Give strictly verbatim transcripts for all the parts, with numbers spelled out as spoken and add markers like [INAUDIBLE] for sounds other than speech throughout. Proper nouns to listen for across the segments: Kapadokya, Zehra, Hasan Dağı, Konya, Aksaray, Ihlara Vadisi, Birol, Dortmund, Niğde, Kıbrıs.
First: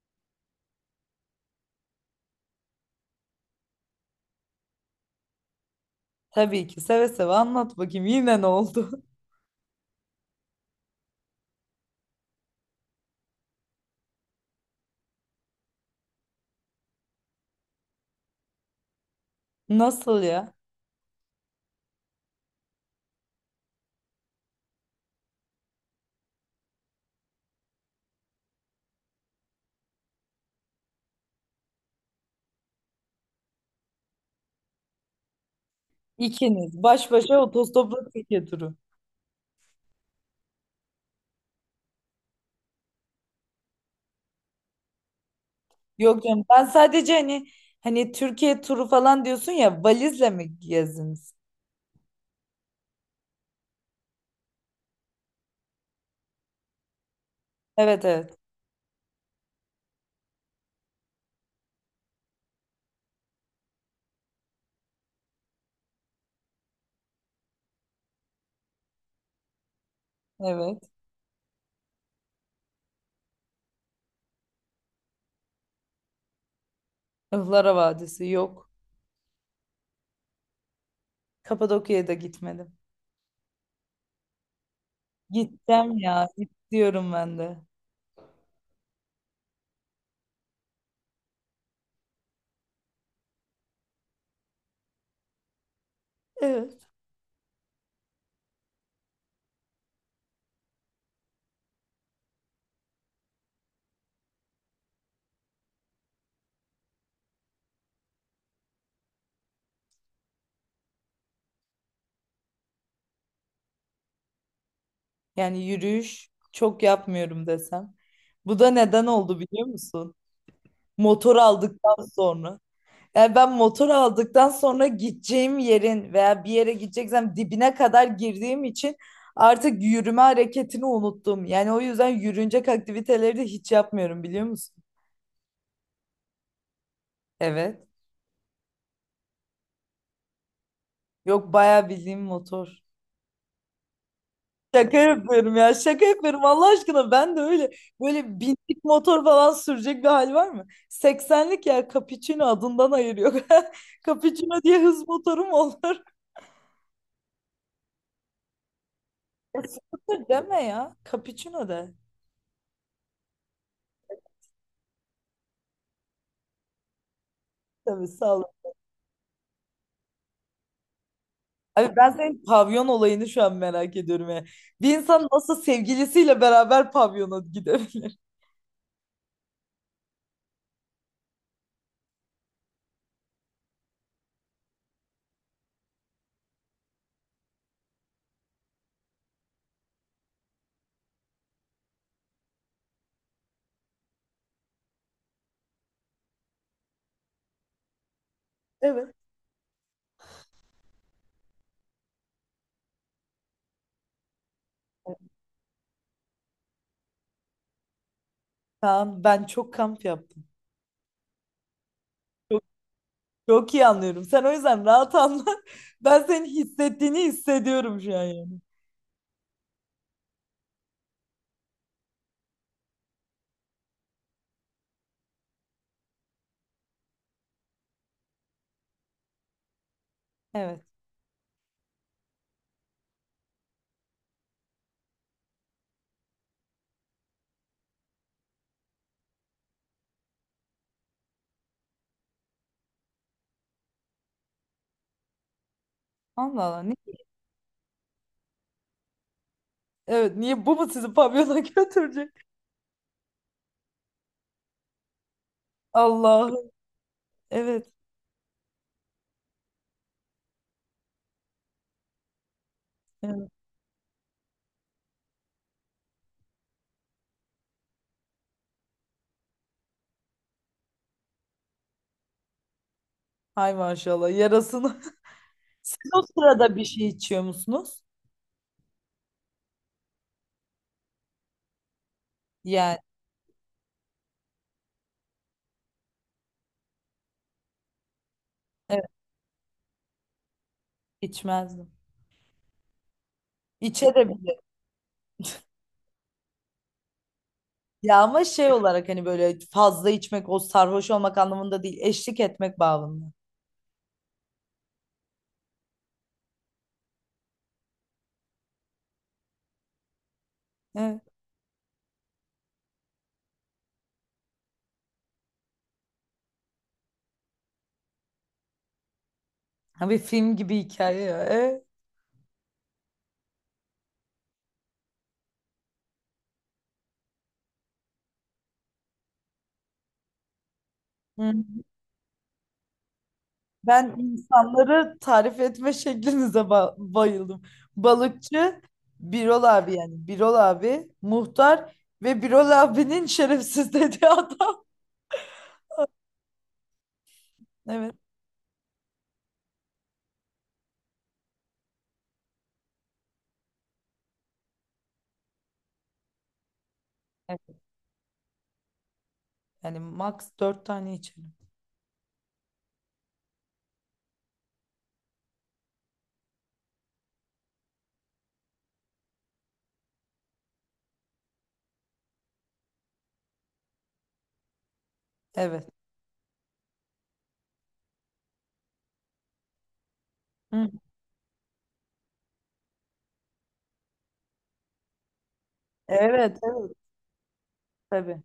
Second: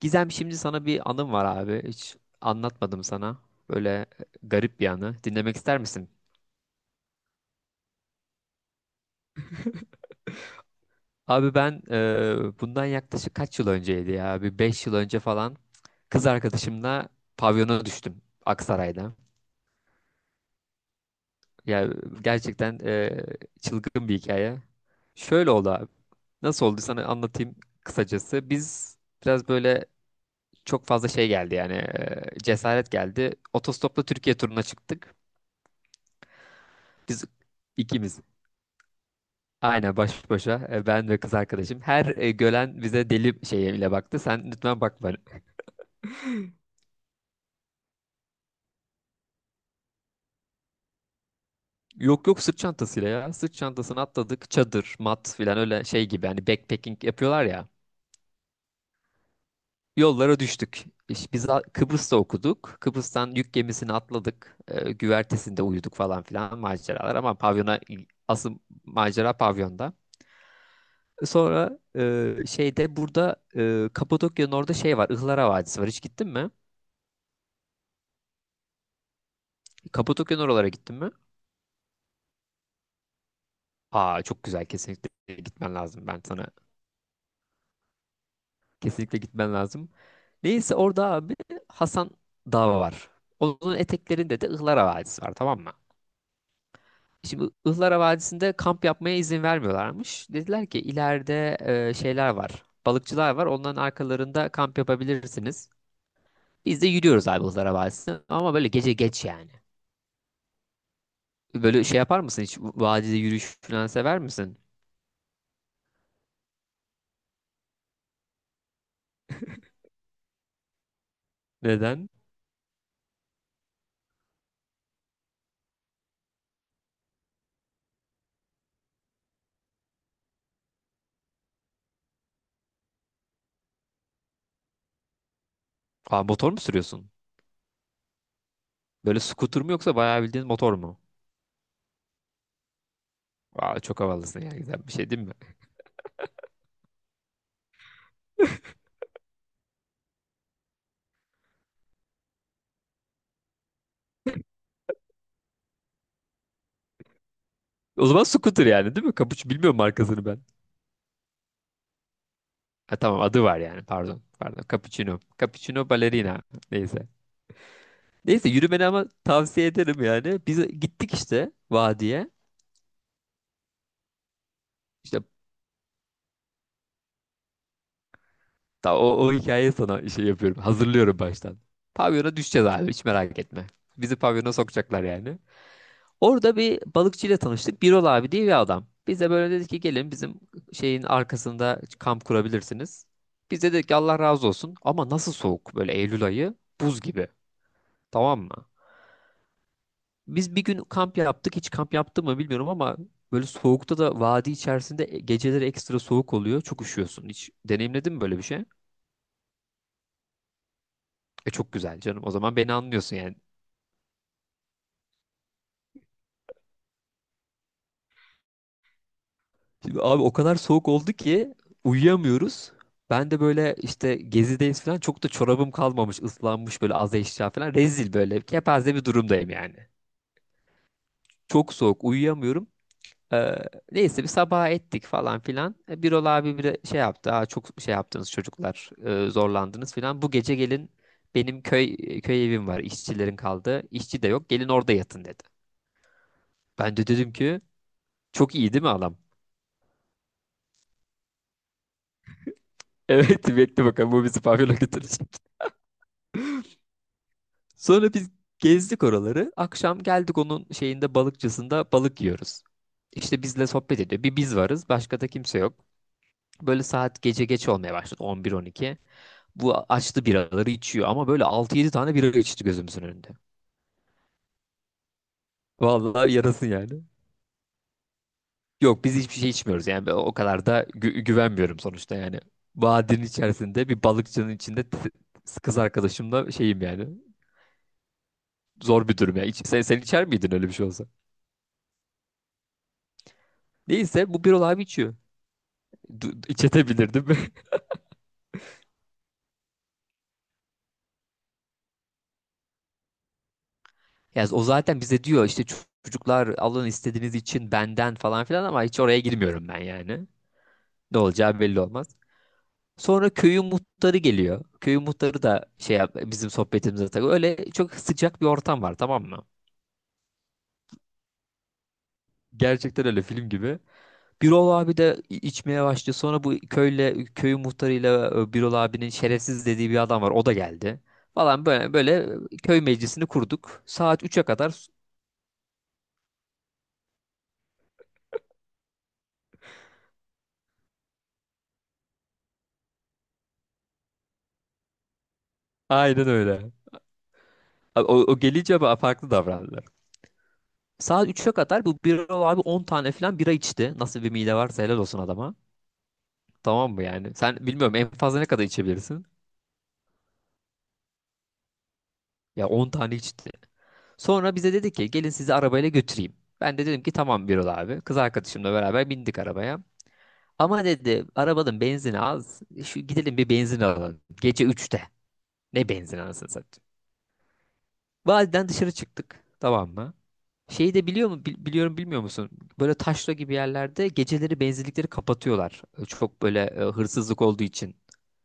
Gizem şimdi sana bir anım var abi. Hiç anlatmadım sana. Böyle e, garip bir anı. Dinlemek ister misin? Tabii ki seve seve anlat bakayım yine ne oldu? Abi ben e, bundan yaklaşık kaç yıl önceydi ya? Bir beş yıl önce falan kız arkadaşımla pavyona düştüm Aksaray'da. [LAUGHS] Nasıl ya? Ya gerçekten e, çılgın bir hikaye. Şöyle oldu abi. Nasıl oldu sana anlatayım kısacası. Biz biraz böyle çok fazla şey geldi yani e, cesaret geldi. Otostopla Türkiye turuna çıktık. İkiniz baş Biz başa otostopla ikimiz. Türkiye turu. Aynen baş başa e, ben ve kız arkadaşım. Her e, gören bize deli şeyiyle baktı. Sen lütfen bakma. Yok canım ben sadece hani hani Türkiye turu falan diyorsun ya valizle mi gezdiniz? Yok yok, sırt çantasıyla ya. Sırt çantasını atladık. Çadır, mat filan öyle şey gibi. Hani backpacking yapıyorlar ya. Evet evet Yollara düştük. İşte biz a- Kıbrıs'ta okuduk. Kıbrıs'tan yük gemisini atladık. E, güvertesinde uyuduk falan filan maceralar. Ama pavyona asıl macera pavyonda. evet. Sonra e, şeyde burada e, Kapadokya'nın orada şey var. Ihlara Vadisi var. Hiç gittin mi? Ihlara Vadisi yok. Kapadokya'nın oralara gittin mi? Kapadokya'ya da gitmedim. Aa, çok güzel, kesinlikle gitmen Gideceğim lazım. Ben ya sana gidiyorum ben de. kesinlikle gitmen lazım. Neyse orada abi Hasan Dağı var. Onun eteklerinde de Ihlara Vadisi var, tamam mı? Evet. Şimdi Ihlara Vadisi'nde kamp yapmaya izin vermiyorlarmış. Dediler ki ileride e, şeyler var. Balıkçılar var. Onların arkalarında kamp yapabilirsiniz. Biz de yürüyoruz abi Ihlara Vadisi'ne. Ama böyle gece geç yani. Böyle şey yapar mısın hiç? Vadide yürüyüş falan sever misin? Yani yürüyüş çok yapmıyorum desem. Bu da neden oldu biliyor musun? Motor aldıktan Neden? sonra. Yani ben motor aldıktan sonra gideceğim yerin veya bir yere gideceksem dibine kadar girdiğim için artık yürüme hareketini unuttum. Yani o yüzden yürünecek aktiviteleri de hiç yapmıyorum biliyor musun? Aa, motor mu sürüyorsun? Evet. Böyle scooter mu yoksa bayağı bildiğin motor mu? Yok bayağı bildiğim motor. Aa, çok havalısın ya, güzel bir Şaka şey değil mi? yapıyorum ya şaka yapıyorum Allah aşkına ben de öyle böyle binlik motor falan sürecek bir hal var mı? seksenlik ya Capuchino adından ayırıyor. [LAUGHS] Capuchino diye hız motorum olur. [LAUGHS] O zaman scooter yani değil mi? Cappuccino, E, bilmiyorum scooter markasını ben. deme ya Capuchino de. Ha, tamam adı var yani, pardon. Pardon Cappuccino. Cappuccino Ballerina. Neyse. Tabii sağ ol. Neyse yürümeni ama tavsiye ederim yani. Biz gittik işte Abi ben vadiye. senin pavyon olayını şu an merak ediyorum ya. Bir İşte insan nasıl sevgilisiyle beraber pavyona gidebilir? [LAUGHS] ta- o, o hikayeyi sana şey yapıyorum. Hazırlıyorum baştan. Pavyona düşeceğiz abi, hiç merak etme. Bizi pavyona sokacaklar yani. Orada bir balıkçıyla tanıştık. Birol abi diye bir adam. Bize böyle dedi ki gelin bizim şeyin arkasında kamp kurabilirsiniz. Biz de dedik ki Allah razı olsun, ama nasıl soğuk, böyle Eylül ayı, buz gibi, tamam mı? Evet. Biz bir gün kamp yaptık, hiç kamp yaptı mı bilmiyorum, ama böyle soğukta da vadi içerisinde e, geceleri ekstra soğuk oluyor, çok üşüyorsun. Hiç deneyimledin mi böyle bir şey? Kaan, ben çok kamp yaptım. E, çok güzel canım, o zaman Çok, beni anlıyorsun yani. çok iyi anlıyorum. Sen o yüzden rahat anla. [LAUGHS] Ben senin hissettiğini hissediyorum şu an yani. Şimdi abi o kadar soğuk oldu ki uyuyamıyoruz. Ben de böyle işte gezideyiz falan, çok da çorabım kalmamış, ıslanmış, böyle az eşya falan, rezil, böyle kepaze bir durumdayım yani. Evet. Çok soğuk uyuyamıyorum. Ee, neyse bir sabaha ettik falan filan. E, Birol abi bir şey yaptı. Aa, çok şey yaptınız çocuklar, e, zorlandınız filan. Bu gece gelin, benim köy köy evim var, işçilerin kaldığı. İşçi de yok, gelin orada yatın dedi. Allah Allah. Ben de Ni- dedim ki çok iyi değil mi adam? evet niye bu mu sizi pavyona [LAUGHS] götürecek? [LAUGHS] Evet, bekle bakalım bu bizi pavyona götürecek. Allah'ım. Evet. Sonra biz gezdik oraları. Akşam geldik onun şeyinde, balıkçısında balık yiyoruz. İşte Evet. bizle sohbet ediyor. Bir biz varız. Başka da kimse yok. Böyle saat gece geç olmaya başladı. on bir on iki. Bu açtı biraları içiyor. Ama böyle altı yedi tane bira içti gözümüzün önünde. Hay maşallah yarasını. [LAUGHS] Siz o Vallahi yarasın sırada bir yani. şey içiyor musunuz? Yok, biz hiçbir şey içmiyoruz. Yani ben o kadar da gü- güvenmiyorum sonuçta yani. Yani Vadinin içerisinde bir balıkçının içinde t- kız arkadaşımla şeyim yani. evet Zor bir durum ya. İç- sen, sen içer miydin öyle bir şey olsa? içmezdim. Neyse İçerim. bu bir abi içiyor. Du- İçetebilirdim. [LAUGHS] Ya ama şey olarak hani böyle fazla içmek o sarhoş olmak anlamında değil eşlik etmek bağlamında. Yani o zaten bize diyor işte, "Ço- çocuklar alın istediğiniz için benden" falan filan, ama hiç oraya girmiyorum ben yani. Ne Evet. olacağı belli olmaz. Sonra köyün muhtarı geliyor. Köyün muhtarı da şey yap- bizim sohbetimize takıyor. Öyle çok sıcak bir ortam var, tamam mı? Ha bir film gibi hikaye ya. Evet. Gerçekten öyle film gibi. Birol abi de i- içmeye başlıyor. Sonra bu köyle, köyün muhtarıyla, e, Birol abinin şerefsiz dediği bir adam var. O da geldi. Hı. Falan böyle böyle köy meclisini kurduk. Ben Saat üçe kadar. insanları tarif etme [LAUGHS] şeklinize ba- bayıldım. Balıkçı, Birol abi yani. Birol abi, muhtar ve Birol abinin şerefsiz dediği adam. Aynen öyle. [LAUGHS] Abi Evet. O, o gelince ba- farklı davrandılar. Saat üçe kadar bu bira abi on tane falan bira içti. Nasıl bir mide varsa helal olsun adama. Tamam mı yani? Sen Evet. bilmiyorum, en fazla ne kadar içebilirsin? Yani max dört tane içelim. Ya on tane içti. Sonra bize dedi ki gelin sizi arabayla götüreyim. Ben de dedim ki tamam Birol abi. Kız arkadaşımla beraber bindik arabaya. Ama dedi arabanın benzini az, şu gidelim bir benzin alalım. Gece üçte. Ne Evet. benzin anasını satayım. Vadiden dışarı çıktık. Tamam mı? Hı. Şeyi de biliyor mu? Bil- biliyorum, bilmiyor musun? Böyle taşra gibi yerlerde geceleri benzinlikleri kapatıyorlar. E, Çok Evet, böyle e, evet. hırsızlık olduğu için. Tabii.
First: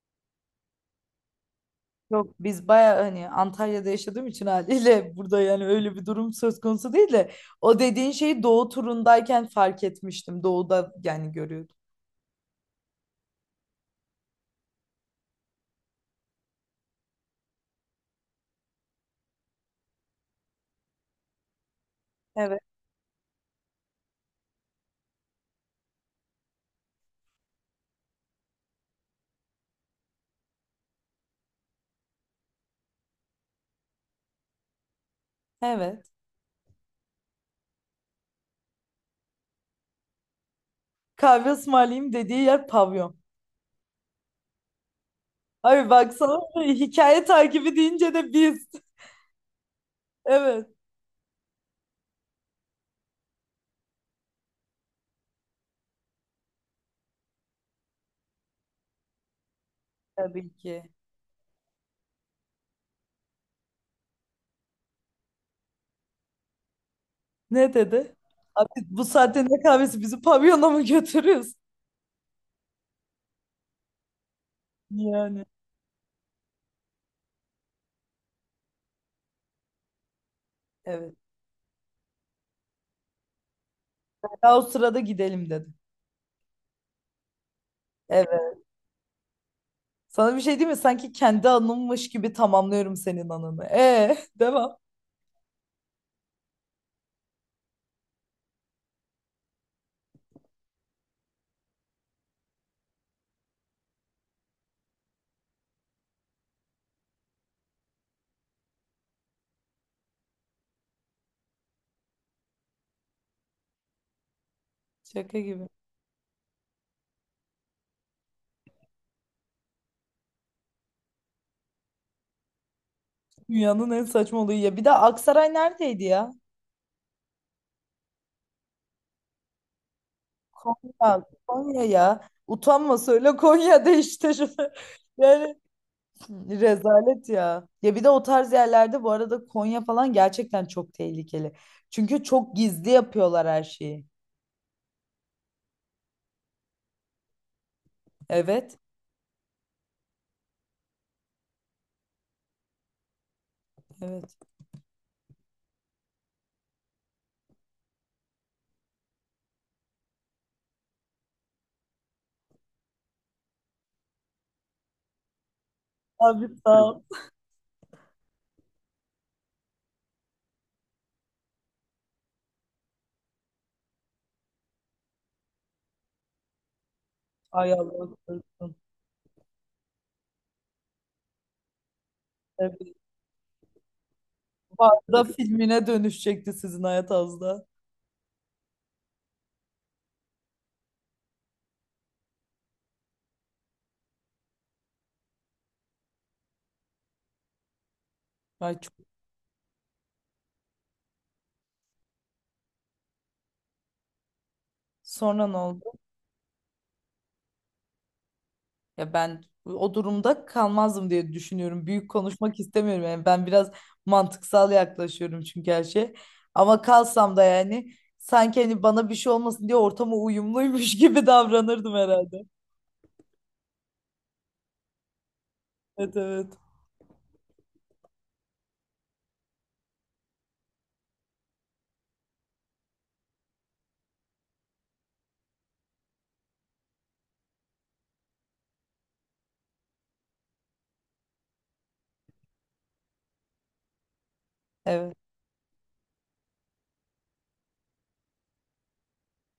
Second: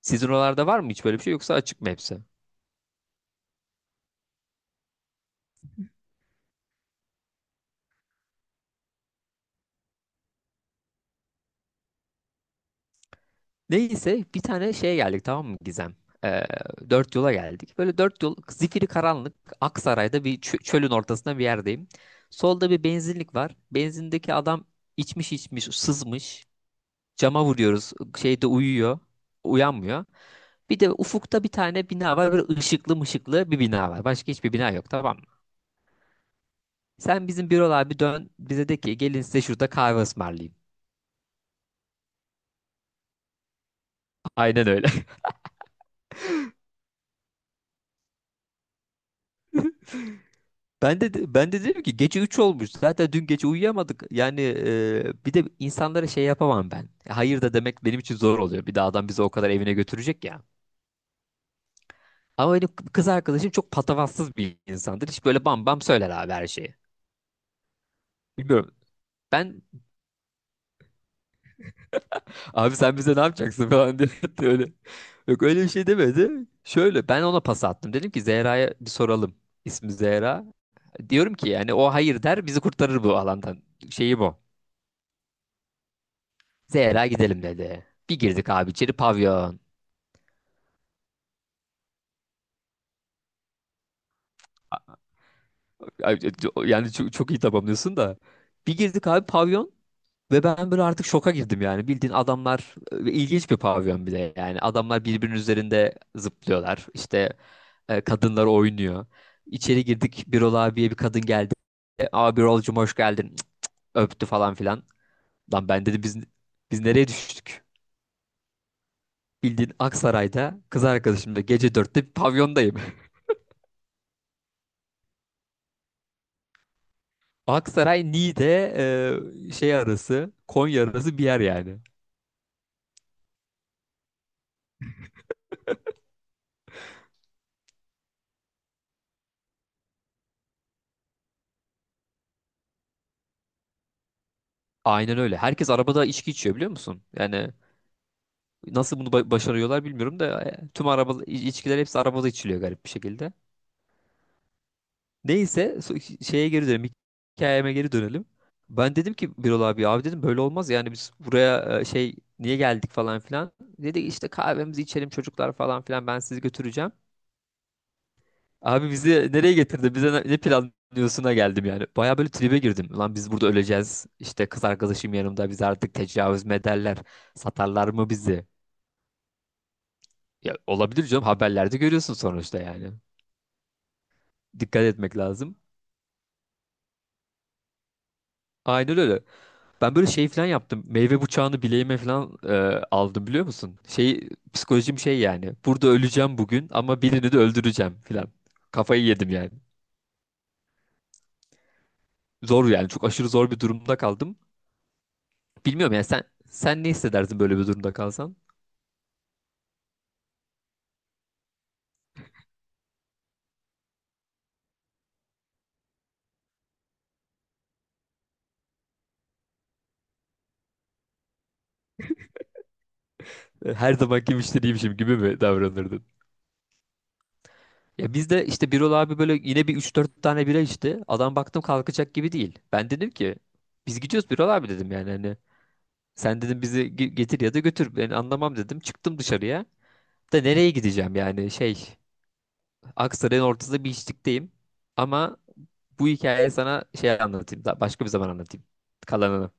Sizin oralarda var mı hiç böyle bir şey, yoksa açık mı hepsi? Yok biz baya hani Antalya'da yaşadığım için haliyle burada yani öyle bir durum söz konusu değil de o dediğin şeyi doğu turundayken fark etmiştim. Doğuda yani görüyordum. Neyse bir tane şeye geldik, tamam mı Gizem? E, Dört yola geldik. Böyle dört yol zifiri karanlık, Aksaray'da bir çö- çölün ortasında bir yerdeyim. Evet. Solda bir benzinlik var. Benzindeki adam içmiş içmiş sızmış. Cama vuruyoruz. Şeyde uyuyor. Uyanmıyor. Bir de ufukta bir tane bina var. Böyle ışıklı mışıklı bir bina var. Başka hiçbir bina yok, tamam mı? Evet. Sen bizim bürolar bir dön bize de ki gelin size şurada kahve ısmarlayayım. Kahve ısmarlayayım dediği yer pavyon. Aynen öyle. [LAUGHS] Abi baksana hikaye takibi deyince de biz. Evet. Ben de ben de dedim ki gece üç olmuş. Zaten dün gece uyuyamadık. Yani e, bir de insanlara şey yapamam ben. Hayır da demek benim için zor oluyor. Bir de adam bizi o kadar evine götürecek ya. Tabii ki. Ama benim kız arkadaşım çok patavatsız bir insandır. Hiç böyle bam bam söyler abi her şeyi. Ne dedi? Abi Bilmiyorum. bu saatte Ben ne kahvesi bizi pavyona mı götürüyorsun? Abi sen bize ne yapacaksın falan diye [LAUGHS] diyor öyle. Yok Yani. öyle bir şey demedi. Şöyle ben ona pas attım. Dedim ki Zehra'ya bir soralım. İsmi Zehra. Evet. Diyorum ki yani o hayır der, bizi kurtarır bu alandan. Şeyi bu. Daha o sırada gidelim dedi. Zehra gidelim dedi. Bir girdik abi içeri, pavyon. Sana bir şey diyeyim mi? Sanki kendi anımmış gibi tamamlıyorum senin anını. E [LAUGHS] devam. Ay, yani çok, çok iyi tamamlıyorsun da. Bir girdik abi pavyon. Ve ben böyle artık şoka girdim yani. Bildiğin adamlar, e, ilginç bir pavyon bir de yani. Adamlar birbirinin üzerinde zıplıyorlar. İşte e, kadınlar oynuyor. İçeri girdik, Birol abiye bir kadın geldi. E, Abi Birol'cum hoş geldin. Cık, öptü falan filan. Şaka Lan gibi. ben dedi biz biz nereye düştük? Bildiğin Aksaray'da kız arkadaşımla gece dörtte bir pavyondayım. Dünyanın en saçma olayı ya. Bir de Aksaray neredeydi ya? [LAUGHS] Aksaray, Niğde e, şey arası, Konya arası Konya. bir yer yani. Konya ya. Utanma söyle Konya'da işte. şu- [LAUGHS] Yani rezalet ya. Ya bir de o tarz yerlerde bu arada Konya falan gerçekten çok tehlikeli. Çünkü çok gizli yapıyorlar her şeyi. Aynen öyle. Herkes arabada içki içiyor biliyor musun? Yani Evet. nasıl bunu ba- başarıyorlar bilmiyorum da e, tüm araba iç- içkiler hepsi arabada içiliyor garip bir şekilde. Evet. Neyse so- şeye geri dönelim. Hikayeme geri dönelim. Ben dedim ki Birol abi, abi dedim, böyle olmaz yani, biz buraya e, şey niye geldik falan filan. Dedi işte kahvemizi içelim çocuklar, falan filan, ben sizi Abi sağ götüreceğim. ol. Abi bizi nereye getirdi? Bize ne, ne planlıyorsun'a geldim yani. Baya böyle tribe girdim. Lan biz burada öleceğiz. İşte kız arkadaşım yanımda, biz artık tecavüz mederler. Ay Satarlar Allah mı bizi? korusun. Ya olabilir canım, haberlerde görüyorsun sonuçta Evet. yani. Dikkat Bu etmek arada lazım. filmine dönüşecekti sizin hayat az da. Aynen öyle. Ben böyle şey falan yaptım. Meyve bıçağını bileğime falan e, aldım biliyor musun? Şey psikolojim şey yani. Burada öleceğim bugün ama birini de öldüreceğim falan. Ay Kafayı yedim yani. Zor yani. Çok aşırı zor bir durumda kaldım. sonra ne oldu? Bilmiyorum yani, sen sen ne hissedersin böyle bir durumda kalsan? Ya ben o durumda kalmazdım diye düşünüyorum. Büyük konuşmak istemiyorum yani. Ben biraz mantıksal yaklaşıyorum çünkü her şey. Ama kalsam da yani sanki hani bana bir şey olmasın diye ortama uyumluymuş [LAUGHS] gibi davranırdım herhalde. E, Her zamanki müşteriymişim gibi mi davranırdın? Evet evet. Ya biz de işte Birol abi böyle yine bir üç dört tane bira içti. Adam baktım kalkacak gibi değil. Ben dedim ki biz gidiyoruz Birol abi, dedim yani, hani sen dedim bizi ge- getir ya da götür. Ben anlamam dedim. Çıktım dışarıya. Da nereye gideceğim yani şey. Aksaray'ın ortasında bir içlikteyim. Evet. Ama bu hikayeyi sana şey anlatayım. Daha başka bir zaman anlatayım. Kalanını.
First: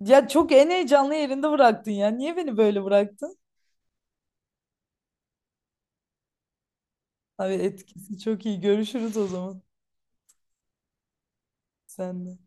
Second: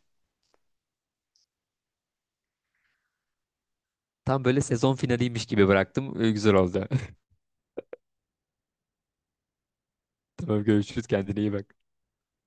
Ya çok en heyecanlı yerinde bıraktın ya. Niye beni böyle bıraktın? Tam böyle sezon finaliymiş gibi bıraktım. Ee, Güzel oldu. Abi etkisi çok iyi. Görüşürüz o zaman. [LAUGHS] Tamam görüşürüz. Kendine iyi bak. Sen de.